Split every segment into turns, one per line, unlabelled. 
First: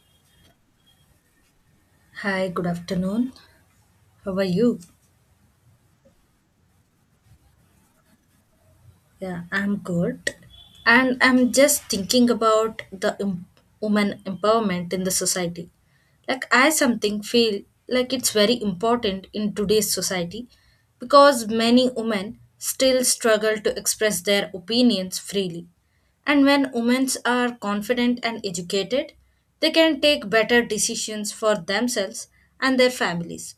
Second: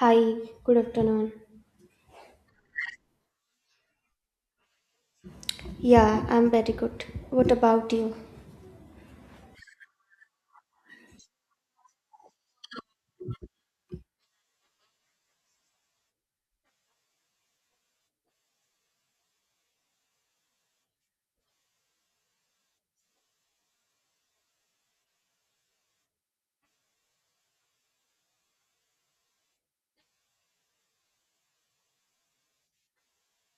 Hi, good afternoon.
Hi, good afternoon. How are you?
Yeah, I'm very good. What about you?
Yeah, I'm good. And I'm just thinking about the woman empowerment in the society. Like I something feel like it's very important in today's society because many women still struggle to express their opinions freely. And when women are confident and educated, they can take better decisions for themselves and their families.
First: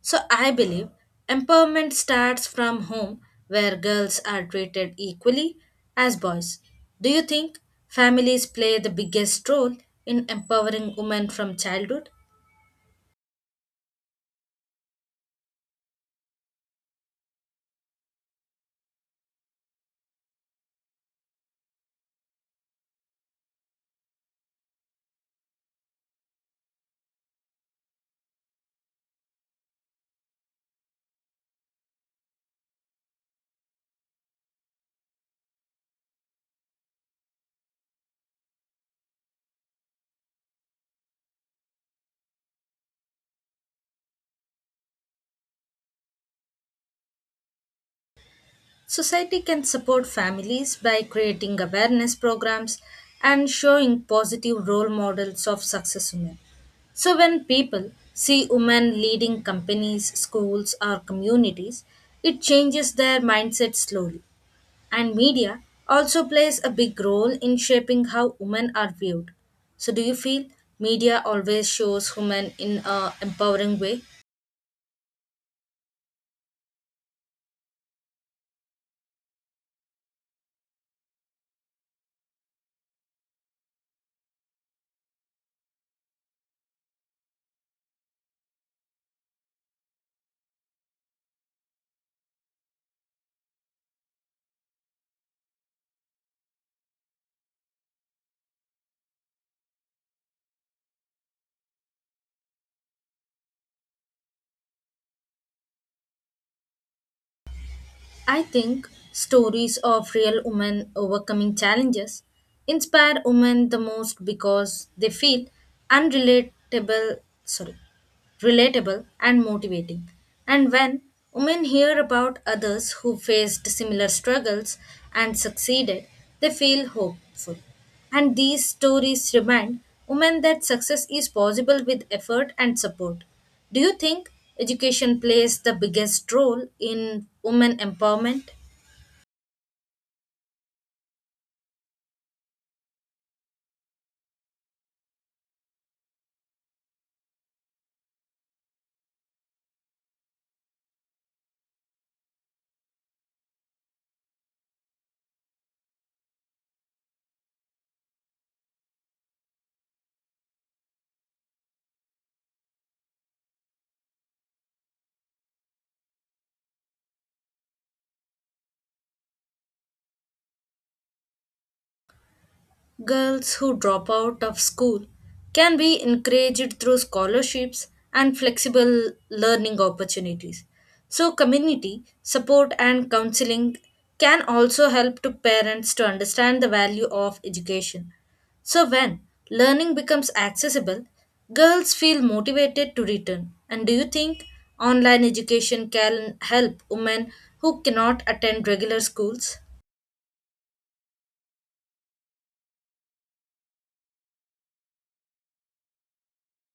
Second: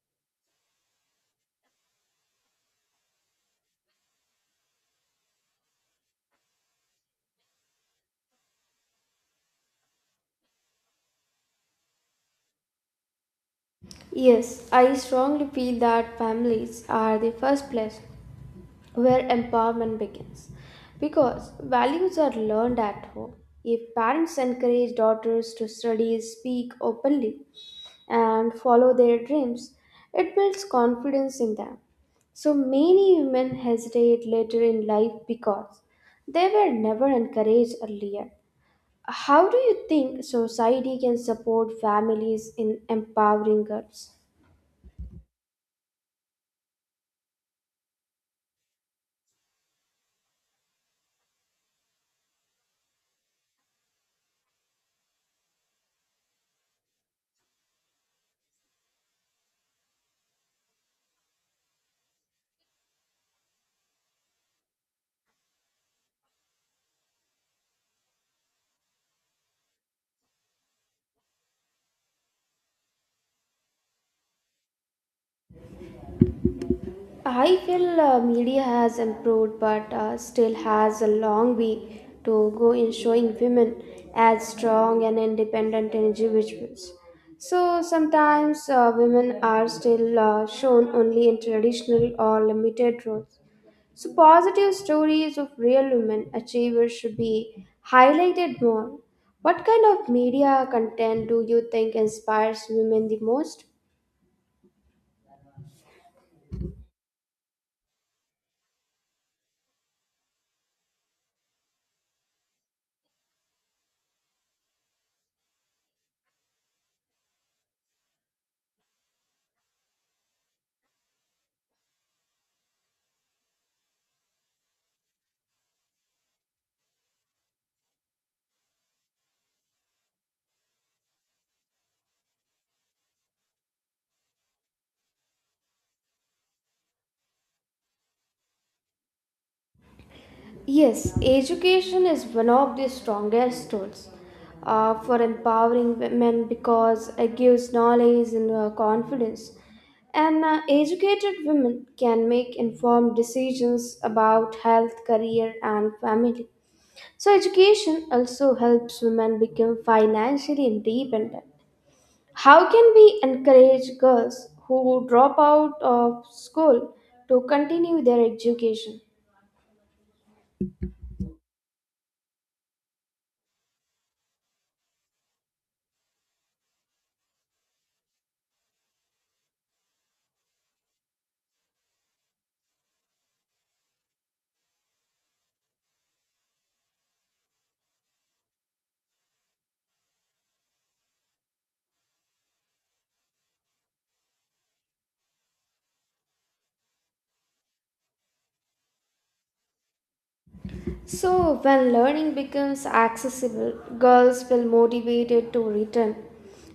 So I believe empowerment starts from home where girls are treated equally as boys. Do you think families play the biggest role in empowering women from childhood?
Yes, I strongly feel that families are the first place where empowerment begins because values are learned at home. If parents encourage daughters to study, speak openly, and follow their dreams, it builds confidence in them. So many women hesitate later in life because they were never encouraged earlier. How do you think society can support families in empowering girls?
Society can support families by creating awareness programs and showing positive role models of success women. So when people see women leading companies, schools, or communities, it changes their mindset slowly. And media also plays a big role in shaping how women are viewed. So, do you feel media always shows women in a empowering way?
I feel media has improved but still has a long way to go in showing women as strong and independent individuals. So sometimes women are still shown only in traditional or limited roles. So, positive stories of real women achievers should be highlighted more. What kind of media content do you think inspires women the most?
I think stories of real women overcoming challenges inspire women the most because they feel unrelatable. Sorry, relatable and motivating. And when women hear about others who faced similar struggles and succeeded, they feel hopeful. And these stories remind women that success is possible with effort and support. Do you think education plays the biggest role in women empowerment?
Yes, education is one of the strongest tools for empowering women because it gives knowledge and confidence. And Educated women can make informed decisions about health, career, and family. So, education also helps women become financially independent. How can we encourage girls who drop out of school to continue their education?
Girls who drop out of school can be encouraged through scholarships and flexible learning opportunities. So community support and counseling can also help to parents to understand the value of education. So when learning becomes accessible, girls feel motivated to return. And do you think online education can help women who cannot attend regular schools?
So, when learning becomes accessible, girls feel motivated to return.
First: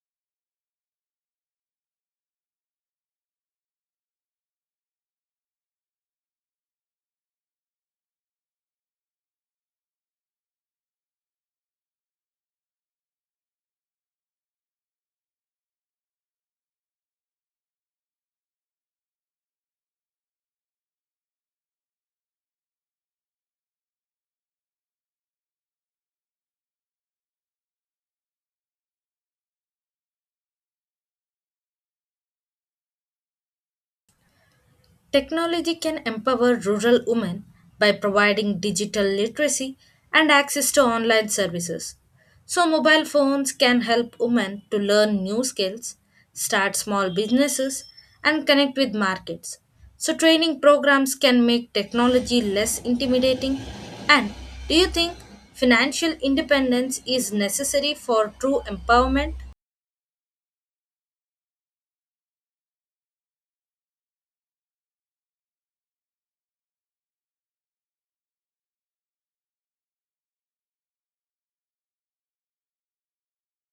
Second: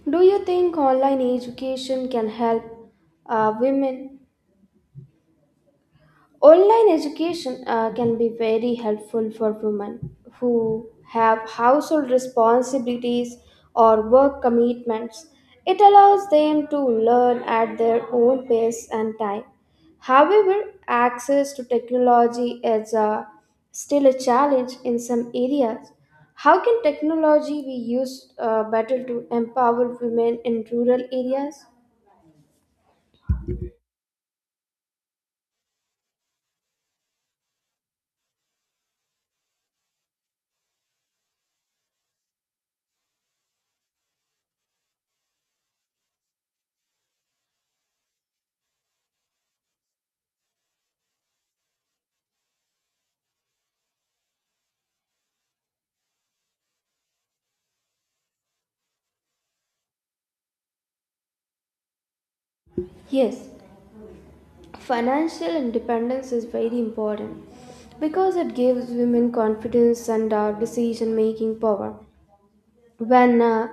Do you think online education can help women. Online education can be very helpful for women who have household responsibilities or work commitments. It allows them to learn at their own pace and time. However, access to technology is still a challenge in some areas. How can technology be used better to empower women in rural areas?
Technology can empower rural women by providing digital literacy and access to online services. So mobile phones can help women to learn new skills, start small businesses, and connect with markets. So training programs can make technology less intimidating. And do you think financial independence is necessary for true empowerment?
Yes. Financial independence is very important because it gives women confidence and decision making power. When uh,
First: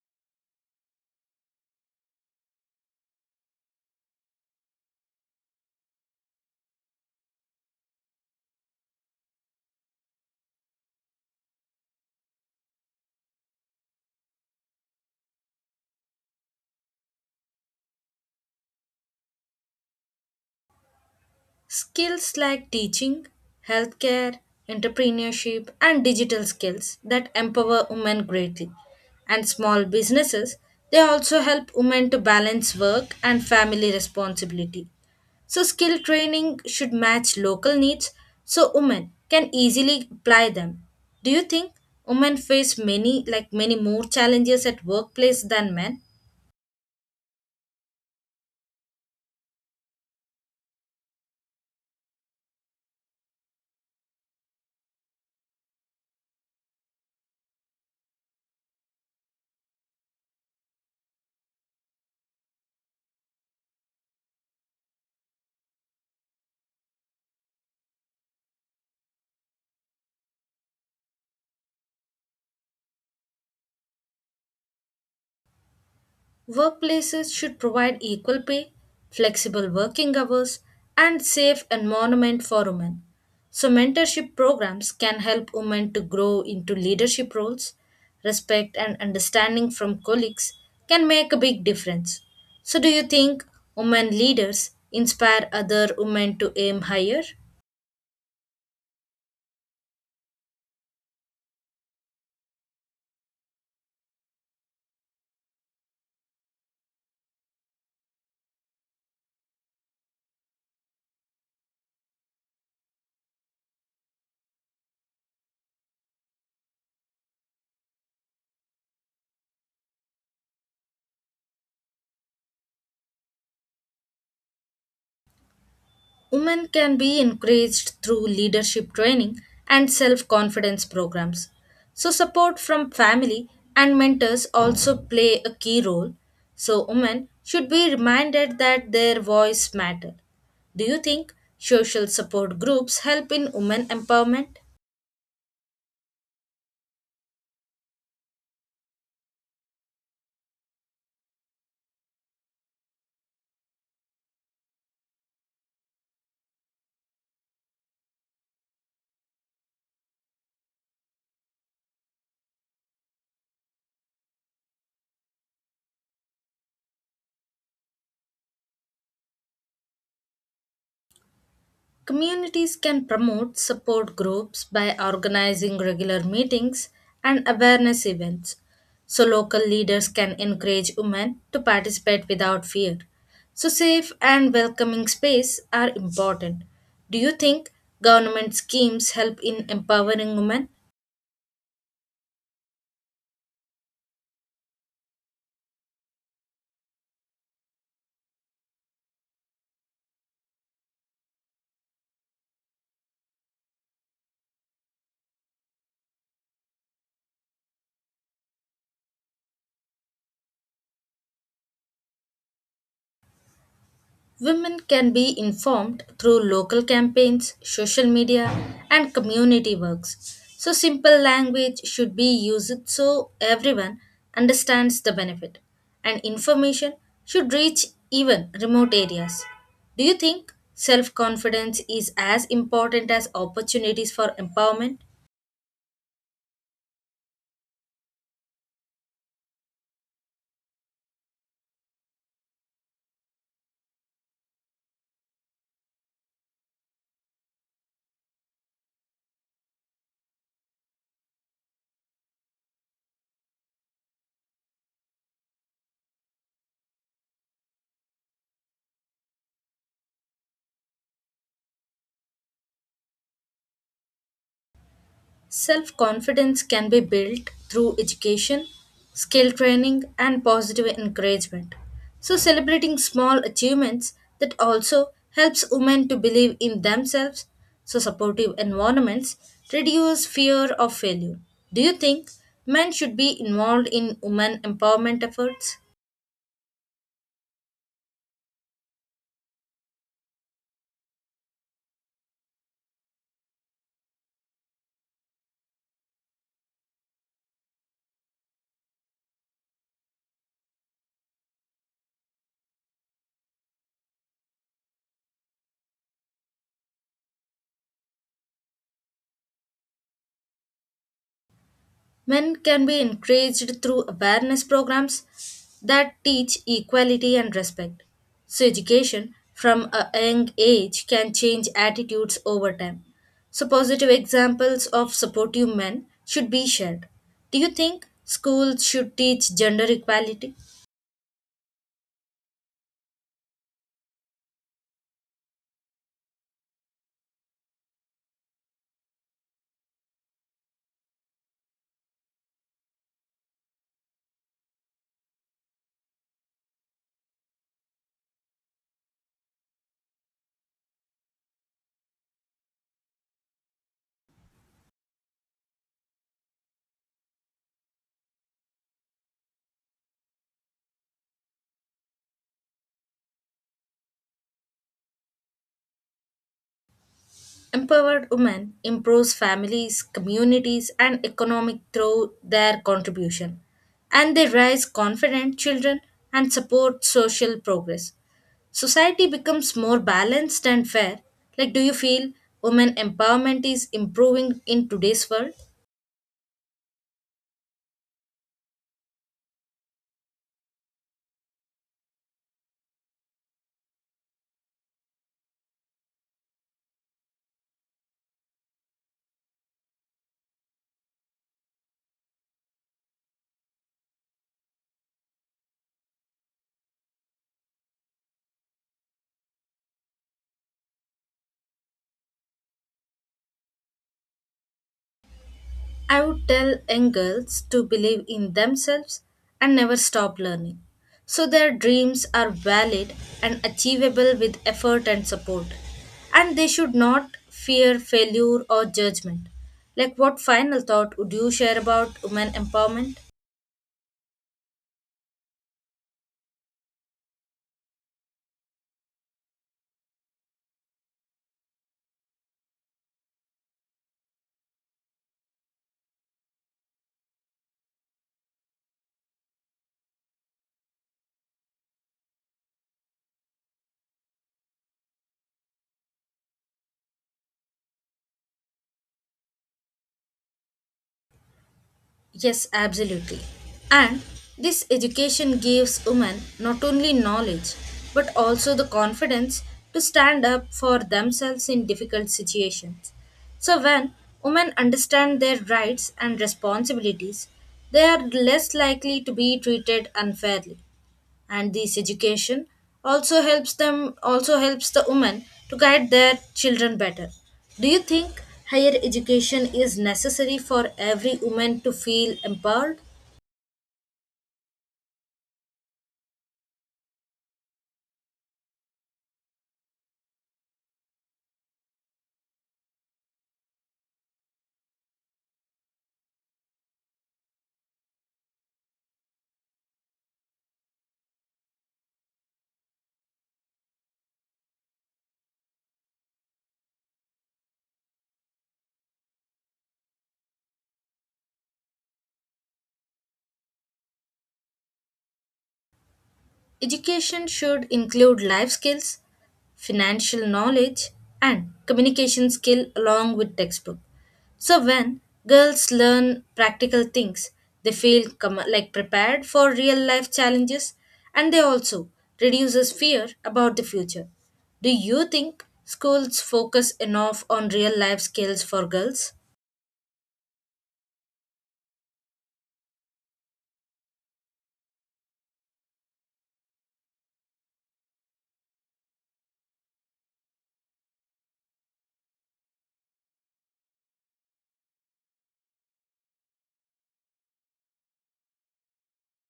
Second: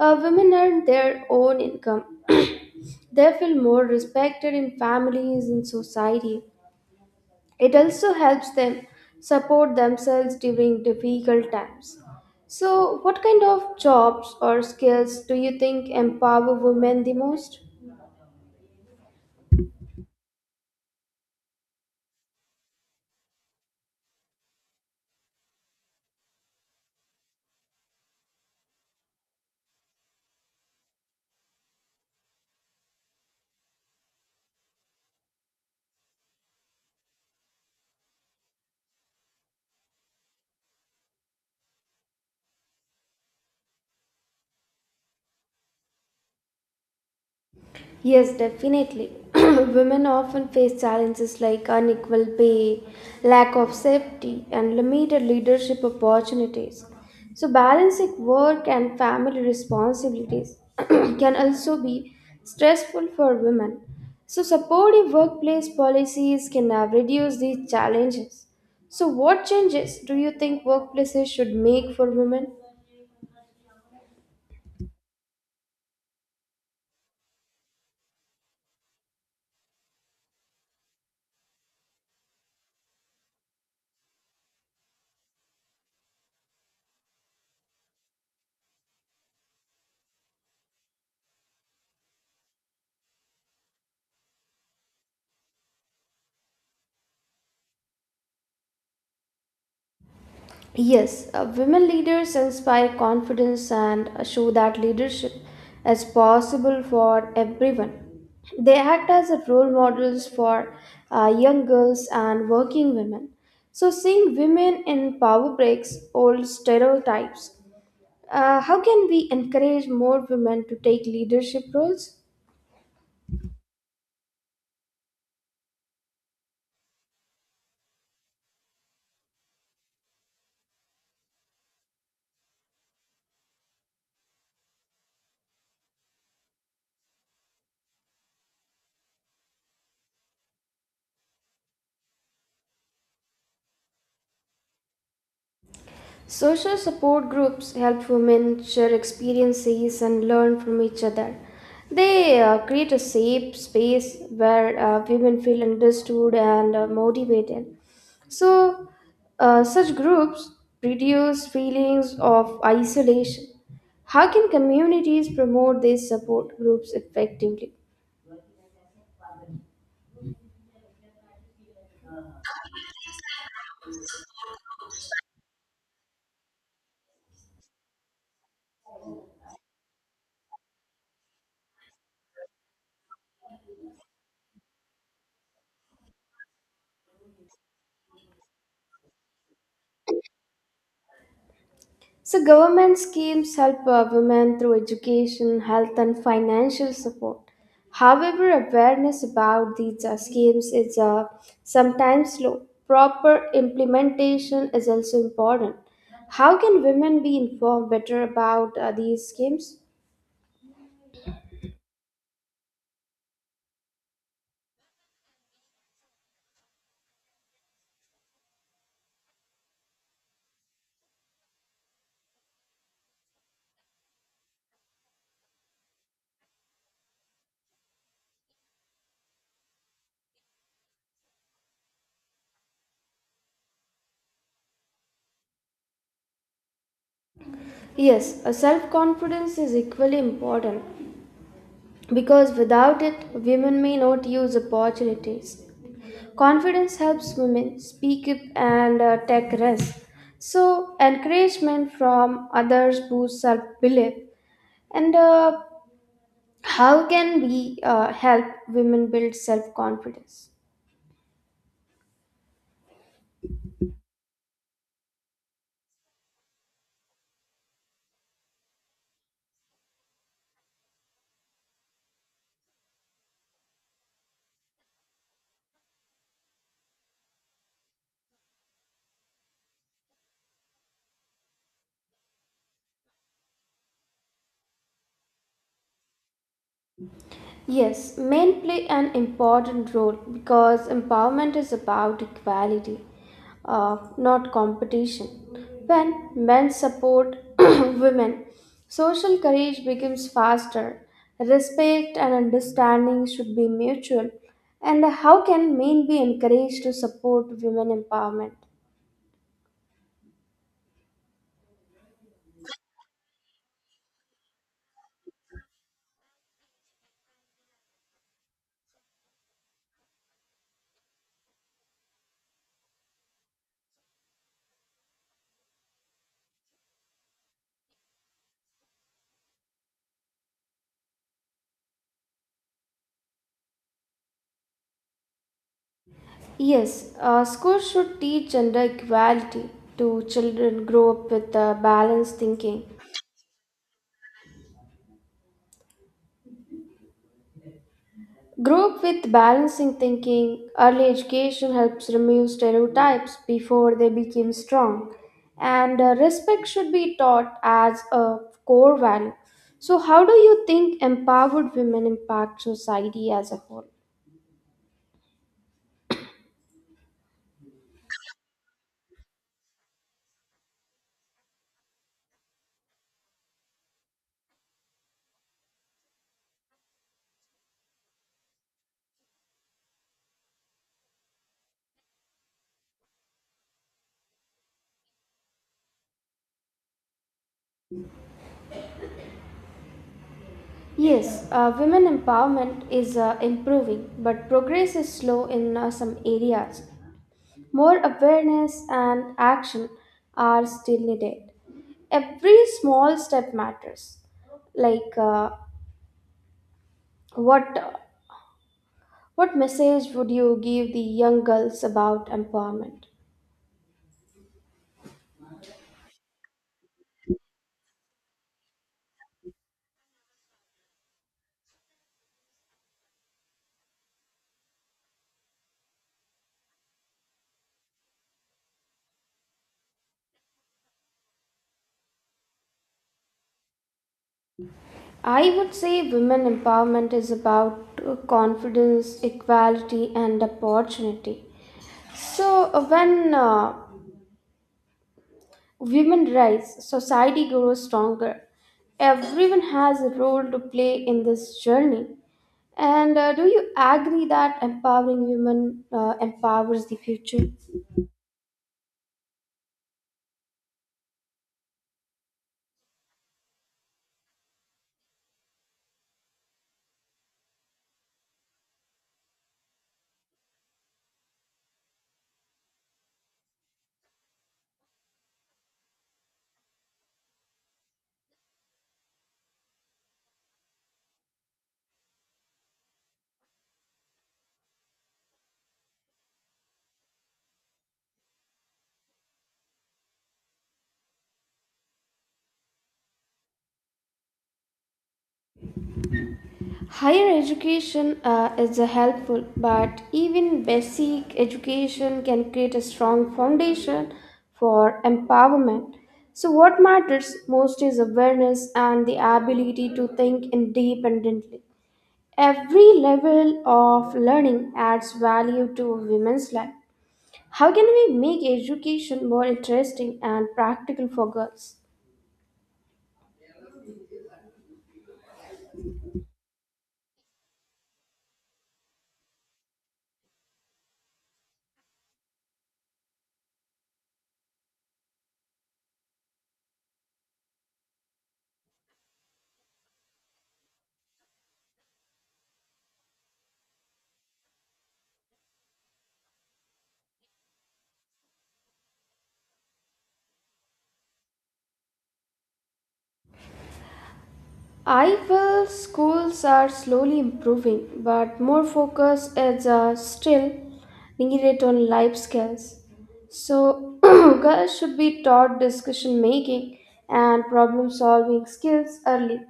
uh, women earn their own income, they feel more respected in families and society. It also helps them support themselves during difficult times. So, what kind of jobs or skills do you think empower women the most?
Skills like teaching, healthcare, entrepreneurship, and digital skills that empower women greatly. And small businesses, they also help women to balance work and family responsibility. So skill training should match local needs so women can easily apply them. Do you think women face many, like many more challenges at workplace than men?
Yes, definitely. Women often face challenges like unequal pay, lack of safety, and limited leadership opportunities. So, balancing work and family responsibilities can also be stressful for women. So, supportive workplace policies can reduce these challenges. So, what changes do you think workplaces should make for women?
Workplaces should provide equal pay, flexible working hours, and safe environment for women. So mentorship programs can help women to grow into leadership roles. Respect and understanding from colleagues can make a big difference. So do you think women leaders inspire other women to aim higher?
Yes, women leaders inspire confidence and show that leadership is possible for everyone. They act as a role models for young girls and working women. So, seeing women in power breaks old stereotypes. How can we encourage more women to take leadership roles?
Women can be encouraged through leadership training and self confidence programs. So support from family and mentors also play a key role. So women should be reminded that their voice matters. Do you think social support groups help in women empowerment?
Social support groups help women share experiences and learn from each other. They create a safe space where women feel understood and motivated. So, such groups reduce feelings of isolation. How can communities promote these support groups effectively?
Communities can promote support groups by organizing regular meetings and awareness events. So local leaders can encourage women to participate without fear. So safe and welcoming space are important. Do you think government schemes help in empowering women?
So, government schemes help women through education, health, and financial support. However, awareness about these schemes is sometimes slow. Proper implementation is also important. How can women be informed better about these schemes?
Women can be informed through local campaigns, social media, and community works. So simple language should be used so everyone understands the benefit, and information should reach even remote areas. Do you think self confidence is as important as opportunities for empowerment?
Yes, a self confidence is equally important because without it, women may not use opportunities. Confidence helps women speak up and take risks. So, encouragement from others boosts self belief. And How can we help women build self confidence?
Self confidence can be built through education, skill training, and positive encouragement. So celebrating small achievements that also helps women to believe in themselves. So supportive environments reduce fear of failure. Do you think men should be involved in women empowerment efforts?
Yes, men play an important role because empowerment is about equality, not competition. When men support women, social courage becomes faster. Respect and understanding should be mutual. And how can men be encouraged to support women empowerment?
Men can be encouraged through awareness programs that teach equality and respect. So education from a young age can change attitudes over time. So positive examples of supportive men should be shared. Do you think schools should teach gender equality?
Yes, schools should teach gender equality to children grow up with balanced thinking. Grow up with balancing thinking. Early education helps remove stereotypes before they become strong. And respect should be taught as a core value. So, how do you think empowered women impact society as a whole?
Empowered women improves families, communities, and economic through their contribution, and they raise confident children and support social progress. Society becomes more balanced and fair. Like, do you feel women empowerment is improving in today's world?
Yes, women empowerment is improving, but progress is slow in some areas. More awareness and action are still needed. Every small step matters like what what message would you give the young girls about empowerment?
I would tell young girls to believe in themselves and never stop learning. So their dreams are valid and achievable with effort and support. And they should not fear failure or judgment. Like, what final thought would you share about women empowerment?
I would say women empowerment is about confidence, equality, and opportunity. So when women rise, society grows stronger. Everyone has a role to play in this journey. And do you agree that empowering women empowers the future?
Yes, absolutely. And this education gives women not only knowledge but also the confidence to stand up for themselves in difficult situations. So when women understand their rights and responsibilities, they are less likely to be treated unfairly, and this education also helps the women to guide their children better. Do you think higher education is necessary for every woman to feel empowered?
Higher education is a helpful, but even basic education can create a strong foundation for empowerment. So, what matters most is awareness and the ability to think independently. Every level of learning adds value to a women's life. How can we make education more interesting and practical for girls?
Education should include life skills, financial knowledge, and communication skill along with textbook. So when girls learn practical things, they feel like prepared for real life challenges, and they also reduces fear about the future. Do you think schools focus enough on real life skills for girls?
I feel schools are slowly improving, but more focus is still needed on life skills. So, girls should be taught discussion making and problem solving skills early.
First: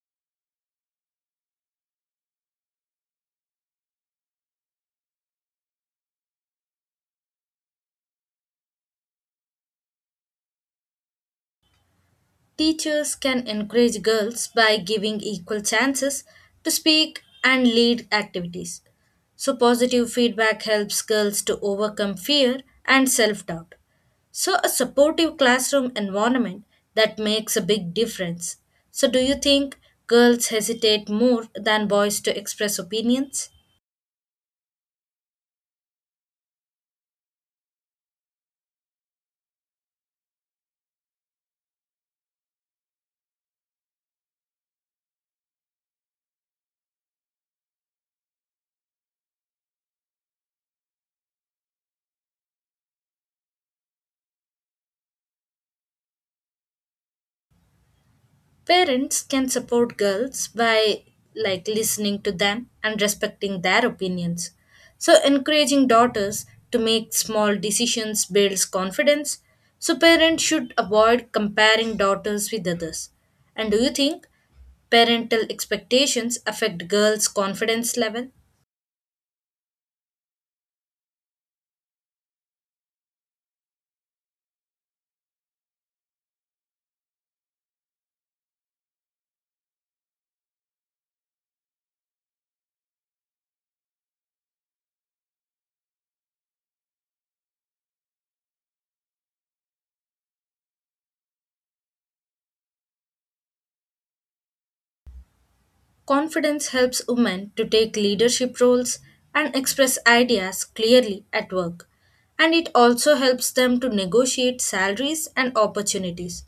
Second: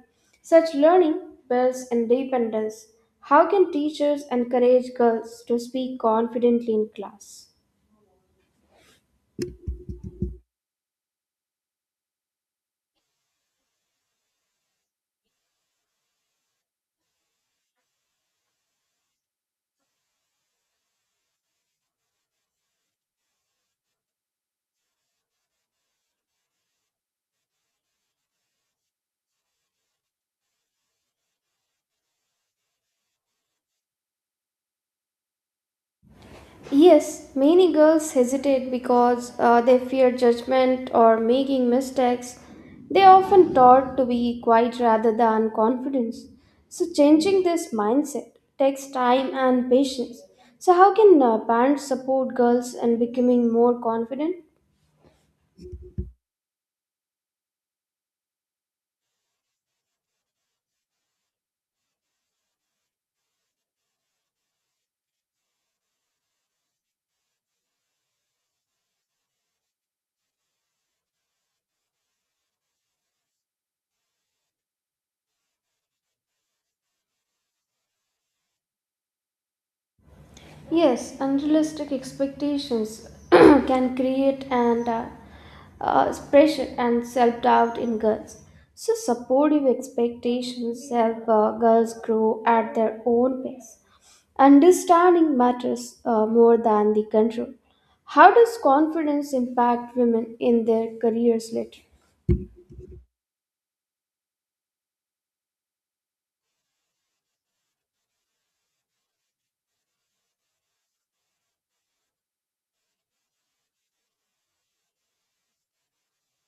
Such learning builds independence. How can teachers encourage girls to speak confidently in class?
Teachers can encourage girls by giving equal chances to speak and lead activities. So positive feedback helps girls to overcome fear and self doubt. So a supportive classroom environment that makes a big difference. So, do you think girls hesitate more than boys to express opinions?
Yes, many girls hesitate because they fear judgment or making mistakes. They are often taught to be quiet rather than confident. So, changing this mindset takes time and patience. So, how can parents support girls in becoming more confident?
Parents can support girls by like listening to them and respecting their opinions. So encouraging daughters to make small decisions builds confidence. So parents should avoid comparing daughters with others. And do you think parental expectations affect girls' confidence level?
Yes, unrealistic expectations can create and pressure and self doubt in girls. So, supportive expectations help girls grow at their own pace. Understanding matters more than the control. How does confidence impact women in their careers later?
Confidence helps women to take leadership roles and express ideas clearly at work. And it also helps them to negotiate salaries and opportunities.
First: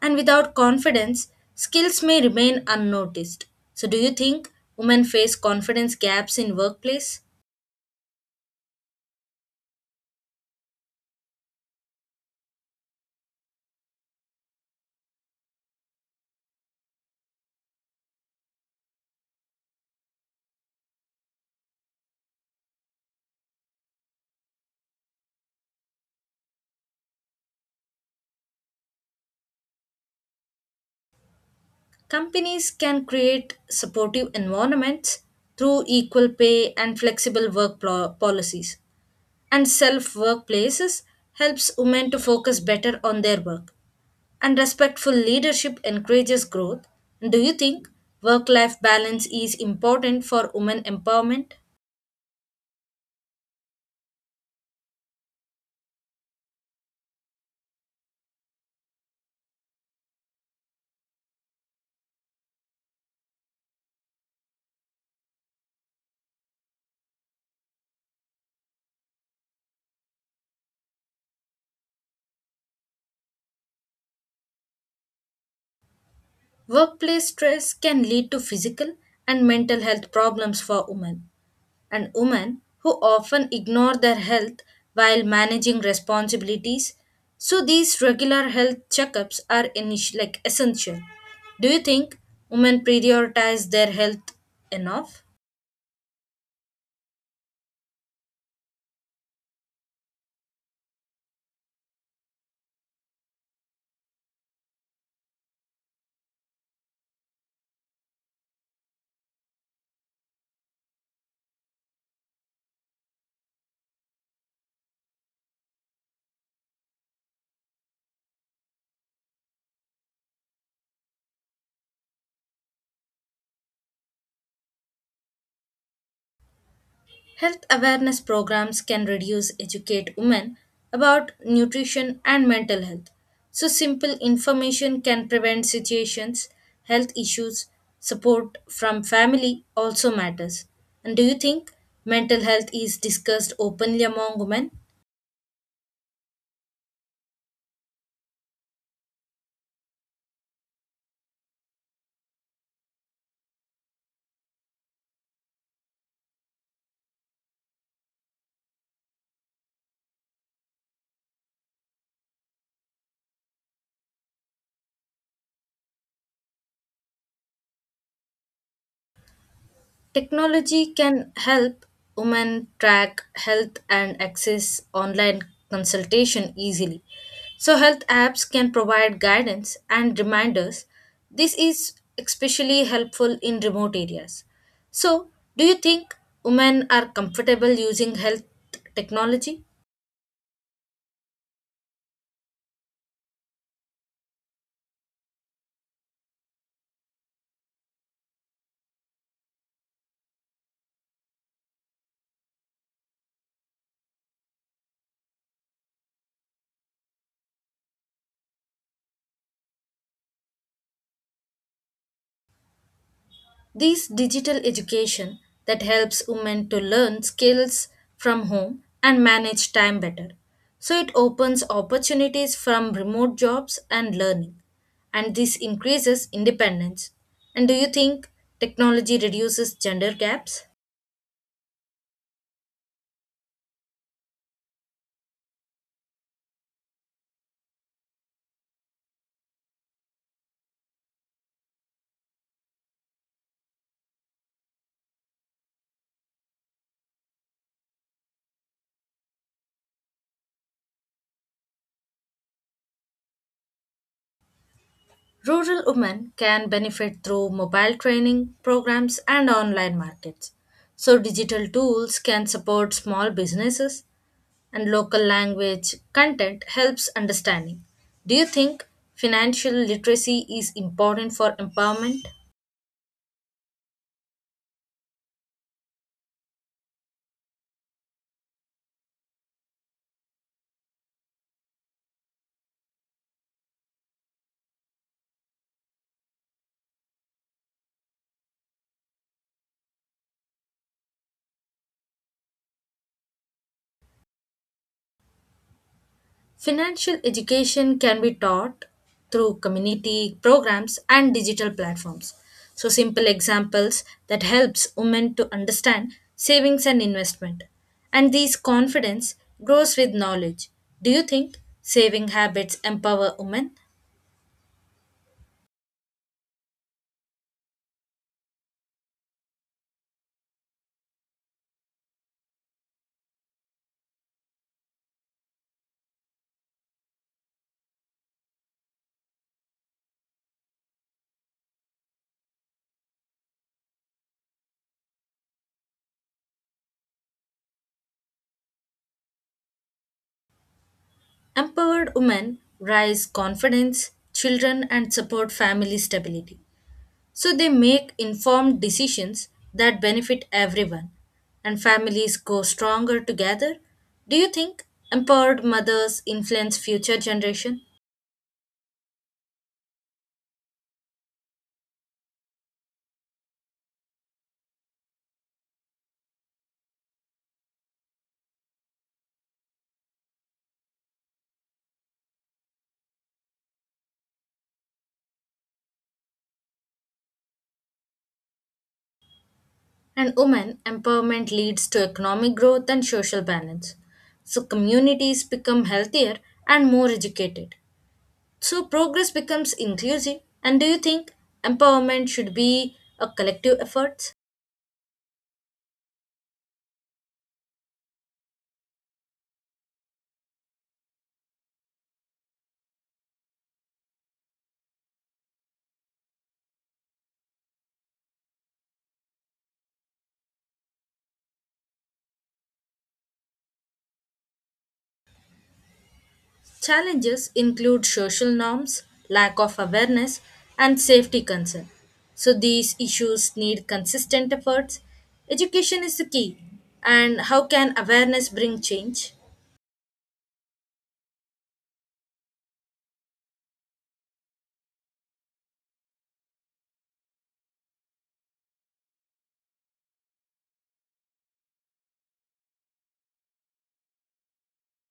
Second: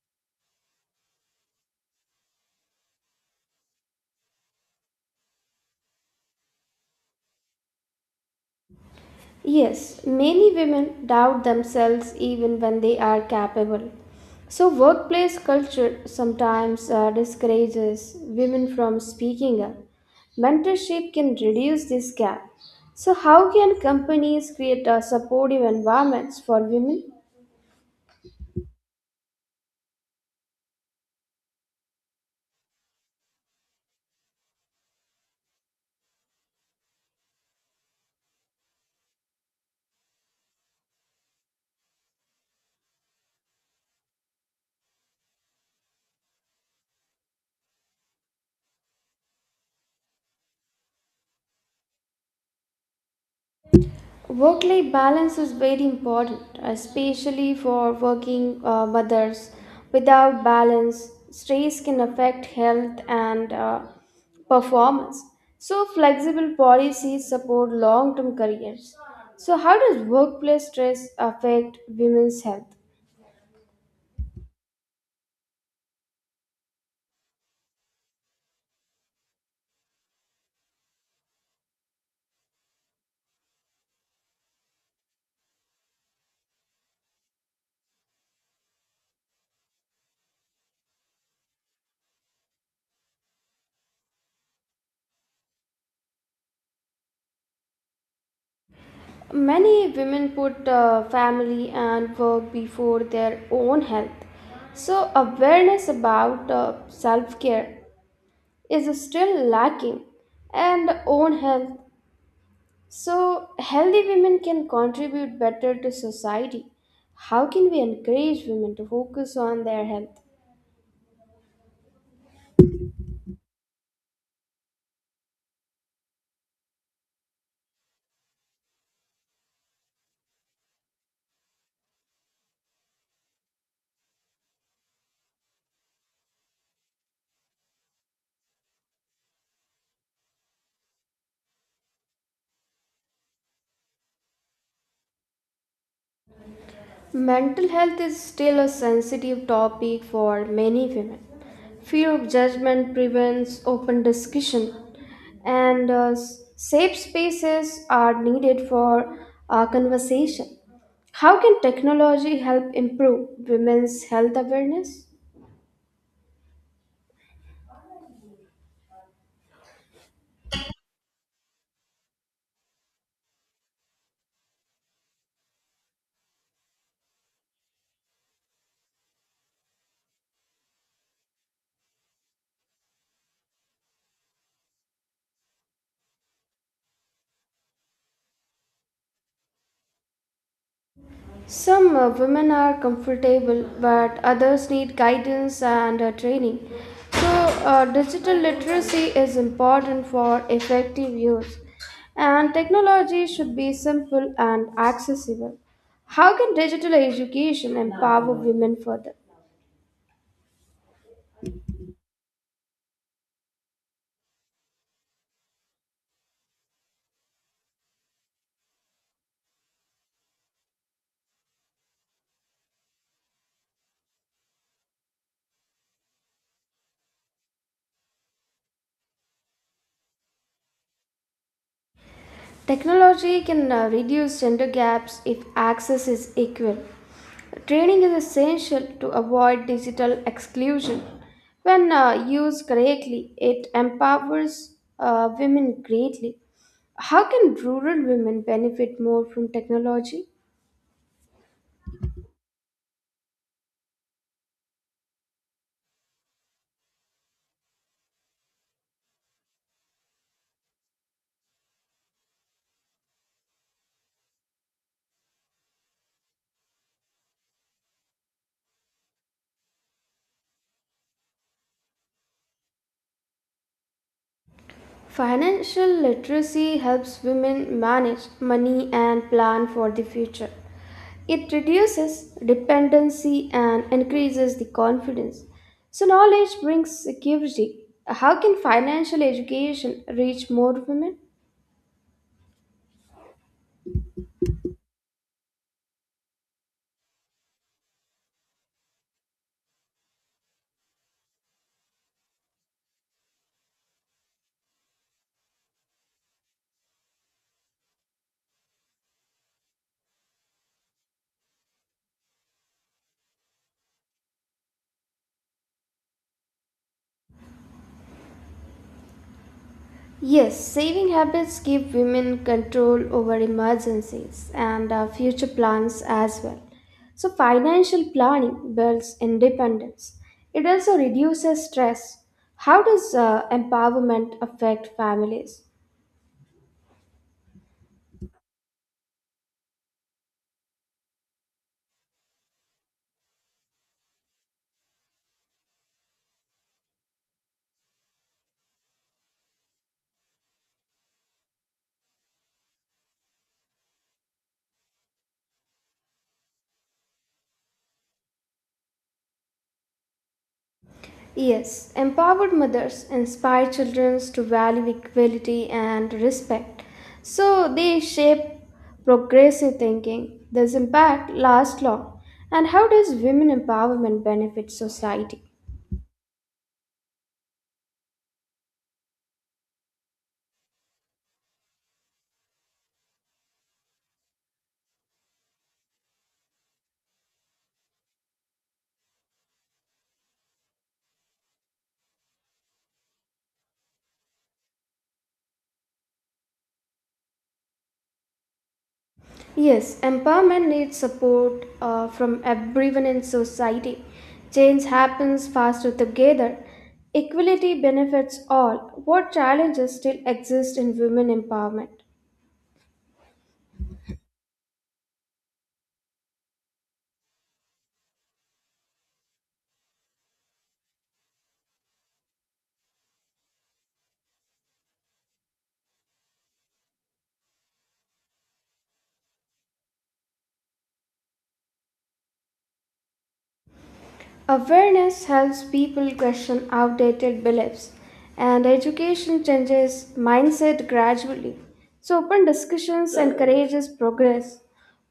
And without confidence, skills may remain unnoticed. So, do you think women face confidence gaps in workplace?
Yes, many women doubt themselves even when they are capable. So, workplace culture sometimes discourages women from speaking up. Mentorship can reduce this gap. So, how can companies create supportive environments for women?
Companies can create supportive environments through equal pay and flexible work policies. And self workplaces helps women to focus better on their work, and respectful leadership encourages growth. Do you think work life balance is important for women empowerment?
Work life balance is very important, especially for working mothers. Without balance, stress can affect health and performance. So, flexible policies support long term careers. So, how does workplace stress affect women's health?
Workplace stress can lead to physical and mental health problems for women, and women who often ignore their health while managing responsibilities. So these regular health checkups are like essential. Do you think women prioritize their health enough?
Many women put family and work before their own health. So, awareness about self care is still lacking and own health. So healthy women can contribute better to society. How can we encourage women to focus on their health?
Health awareness programs can reduce educate women about nutrition and mental health. So simple information can prevent situations, health issues, support from family also matters. And do you think mental health is discussed openly among women?
Mental health is still a sensitive topic for many women. Fear of judgment prevents open discussion, and safe spaces are needed for conversation. How can technology help improve women's health awareness?
Technology can help women track health and access online consultation easily. So health apps can provide guidance and reminders. This is especially helpful in remote areas. So, do you think women are comfortable using health technology?
Some women are comfortable, but others need guidance and training. So, digital literacy is important for effective use, and technology should be simple and accessible. How can digital education empower women further?
This digital education that helps women to learn skills from home and manage time better. So it opens opportunities from remote jobs and learning. And this increases independence. And do you think technology reduces gender gaps?
Technology can reduce gender gaps if access is equal. Training is essential to avoid digital exclusion. When used correctly, it empowers women greatly. How can rural women benefit more from technology?
Rural women can benefit through mobile training programs and online markets. So digital tools can support small businesses, and local language content helps understanding. Do you think financial literacy is important for empowerment?
Financial literacy helps women manage money and plan for the future. It reduces dependency and increases the confidence. So, knowledge brings security. How can financial education reach more women?
Financial education can be taught through community programs and digital platforms. So simple examples that helps women to understand savings and investment. And these confidence grows with knowledge. Do you think saving habits empower women?
Yes, saving habits give women control over emergencies and future plans as well. So, financial planning builds independence. It also reduces stress. How does empowerment affect families?
Empowered women raise confidence, children, and support family stability. So they make informed decisions that benefit everyone, and families grow stronger together. Do you think empowered mothers influence future generation?
Yes, empowered mothers inspire children to value equality and respect. So, they shape progressive thinking. This impact lasts long. And how does women empowerment benefit society?
And women empowerment leads to economic growth and social balance. So communities become healthier and more educated. So progress becomes inclusive. And do you think empowerment should be a collective effort?
Yes, empowerment needs support from everyone in society. Change happens faster together. Equality benefits all. What challenges still exist in women empowerment?
Challenges include social norms, lack of awareness, and safety concern. So these issues need consistent efforts. Education is the key. And how can awareness bring change?
Awareness helps people question outdated beliefs, and education changes mindset gradually. So, open discussions encourages progress.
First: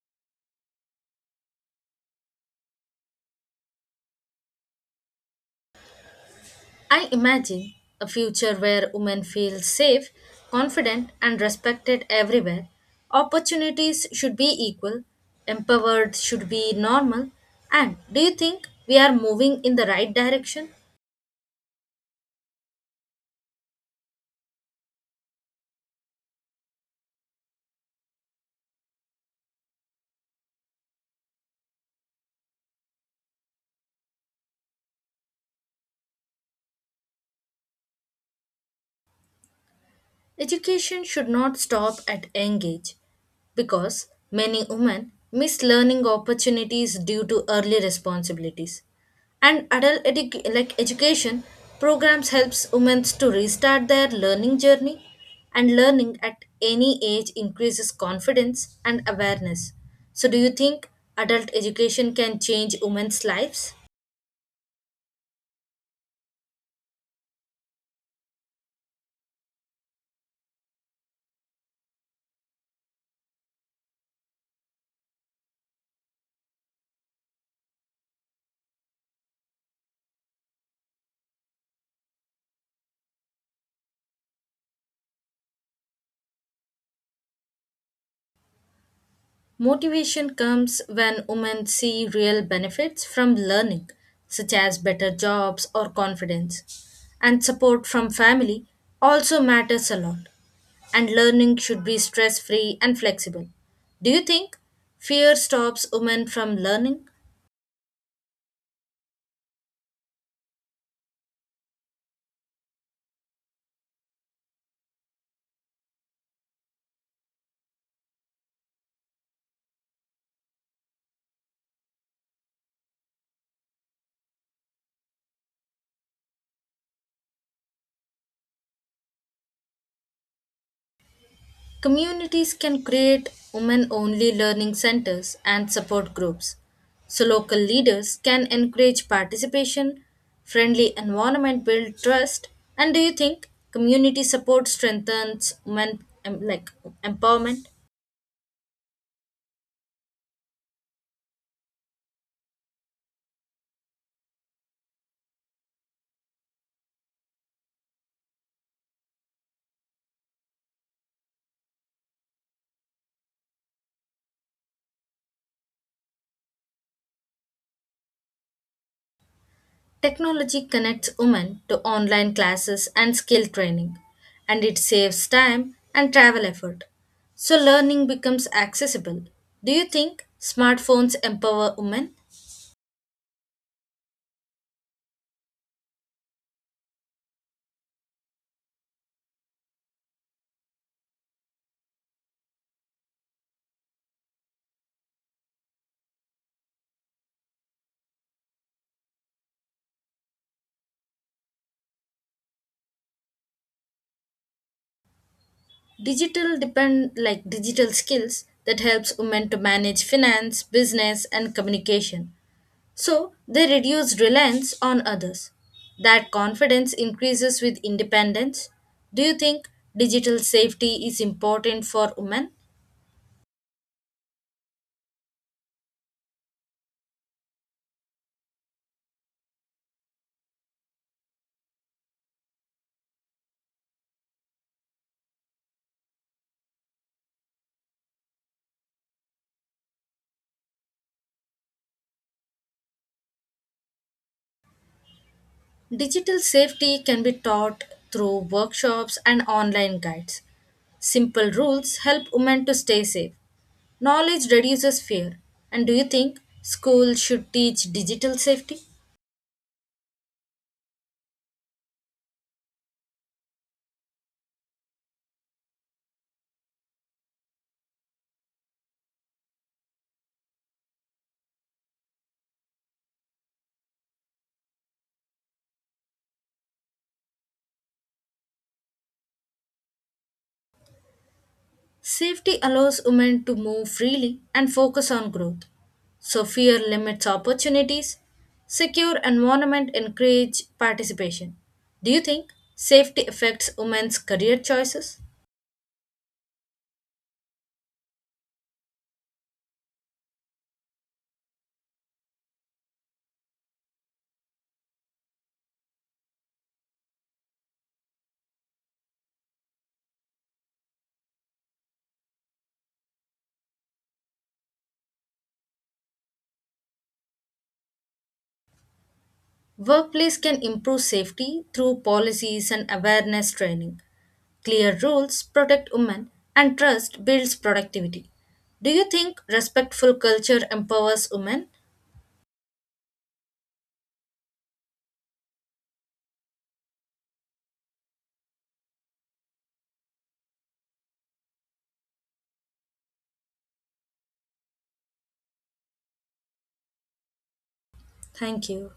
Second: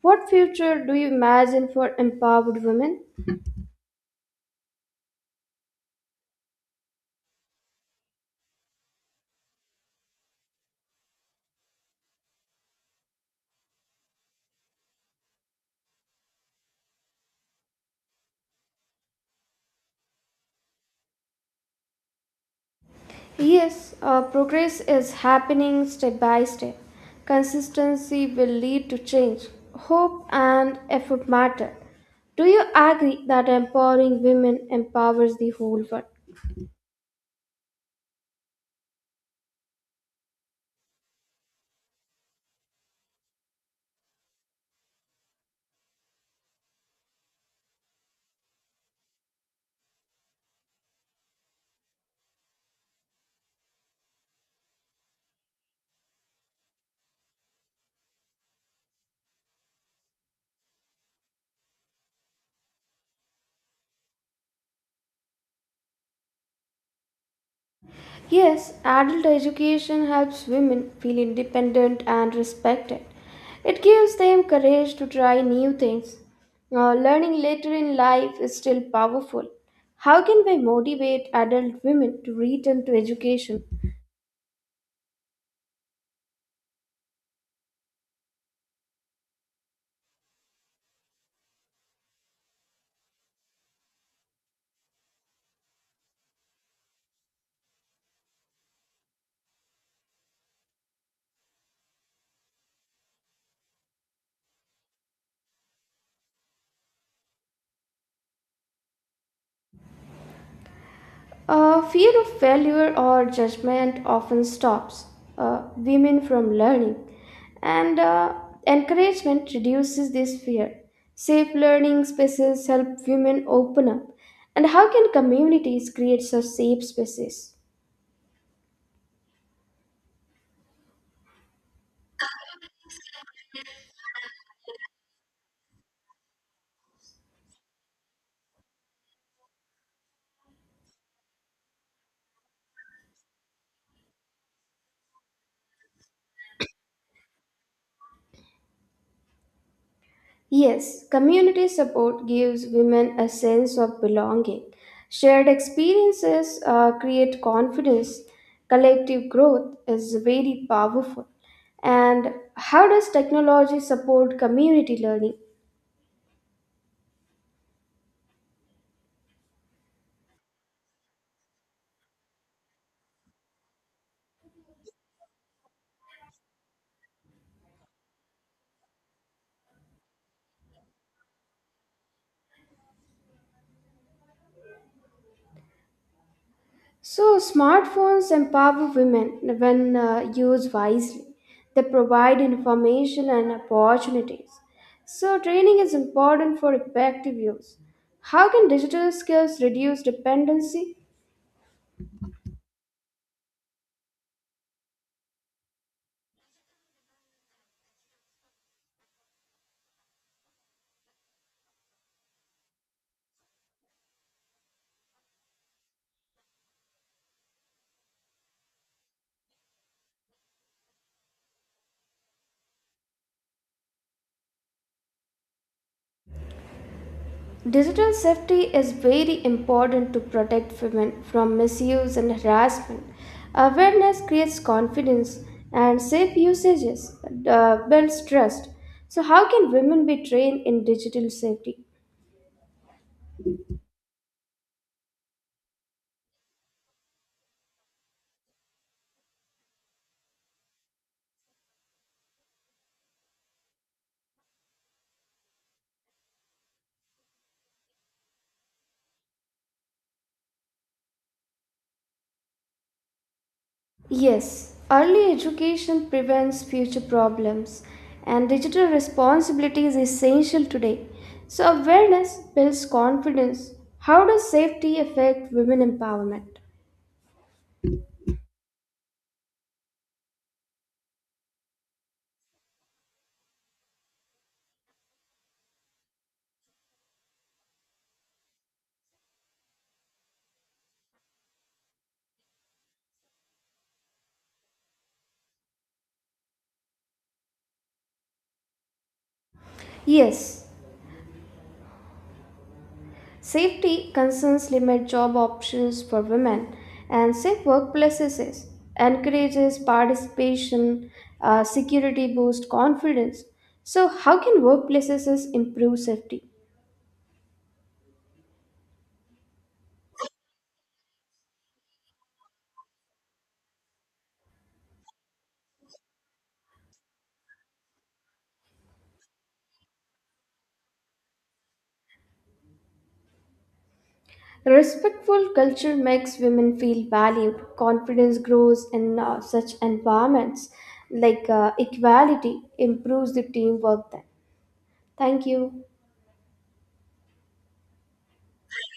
What future do you imagine for empowered women?
I imagine a future where women feel safe, confident, and respected everywhere. Opportunities should be equal, empowered should be normal. And do you think we are moving in the right direction?
Yes, progress is happening step by step. Consistency will lead to change. Hope and effort matter. Do you agree that empowering women empowers the whole world?
Education should not stop at young age, because many women miss learning opportunities due to early responsibilities, and adult like education programs helps women to restart their learning journey, and learning at any age increases confidence and awareness. So do you think adult education can change women's lives?
Yes, adult education helps women feel independent and respected. It gives them courage to try new things. Learning later in life is still powerful. How can we motivate adult women to return to education?
Motivation comes when women see real benefits from learning, such as better jobs or confidence. And support from family also matters a lot. And learning should be stress free and flexible. Do you think fear stops women from learning?
Fear of failure or judgment often stops women from learning, and encouragement reduces this fear. Safe learning spaces help women open up. And how can communities create such safe spaces?
Communities can create women only learning centers and support groups, so local leaders can encourage participation, friendly environment build trust. And do you think community support strengthens women like empowerment?
Yes, community support gives women a sense of belonging. Shared experiences create confidence. Collective growth is very powerful. And how does technology support community learning?
Technology connects women to online classes and skill training, and it saves time and travel effort. So learning becomes accessible. Do you think smartphones empower women?
So, smartphones empower women when used wisely. They provide information and opportunities. So, training is important for effective use. How can digital skills reduce dependency?
Digital depend like digital skills that helps women to manage finance, business and communication. So they reduce reliance on others. That confidence increases with independence. Do you think digital safety is important for women?
Digital safety is very important to protect women from misuse and harassment. Awareness creates confidence, and safe usages builds trust. So, how can women be trained in digital safety?
Digital safety can be taught through workshops and online guides. Simple rules help women to stay safe. Knowledge reduces fear. And do you think schools should teach digital safety?
Yes, early education prevents future problems, and digital responsibility is essential today. So, awareness builds confidence. How does safety affect women empowerment?
Safety allows women to move freely and focus on growth. So fear limits opportunities. Secure environment encourage participation. Do you think safety affects women's career choices?
Yes, safety concerns limit job options for women, and safe workplaces encourages participation. Security boosts confidence. So, how can workplaces improve safety?
Workplace can improve safety through policies and awareness training. Clear rules protect women and trust builds productivity. Do you think respectful culture empowers women?
Respectful culture makes women feel valued. Confidence grows in such environments. Like equality improves the teamwork. Then, thank you.
Thank you.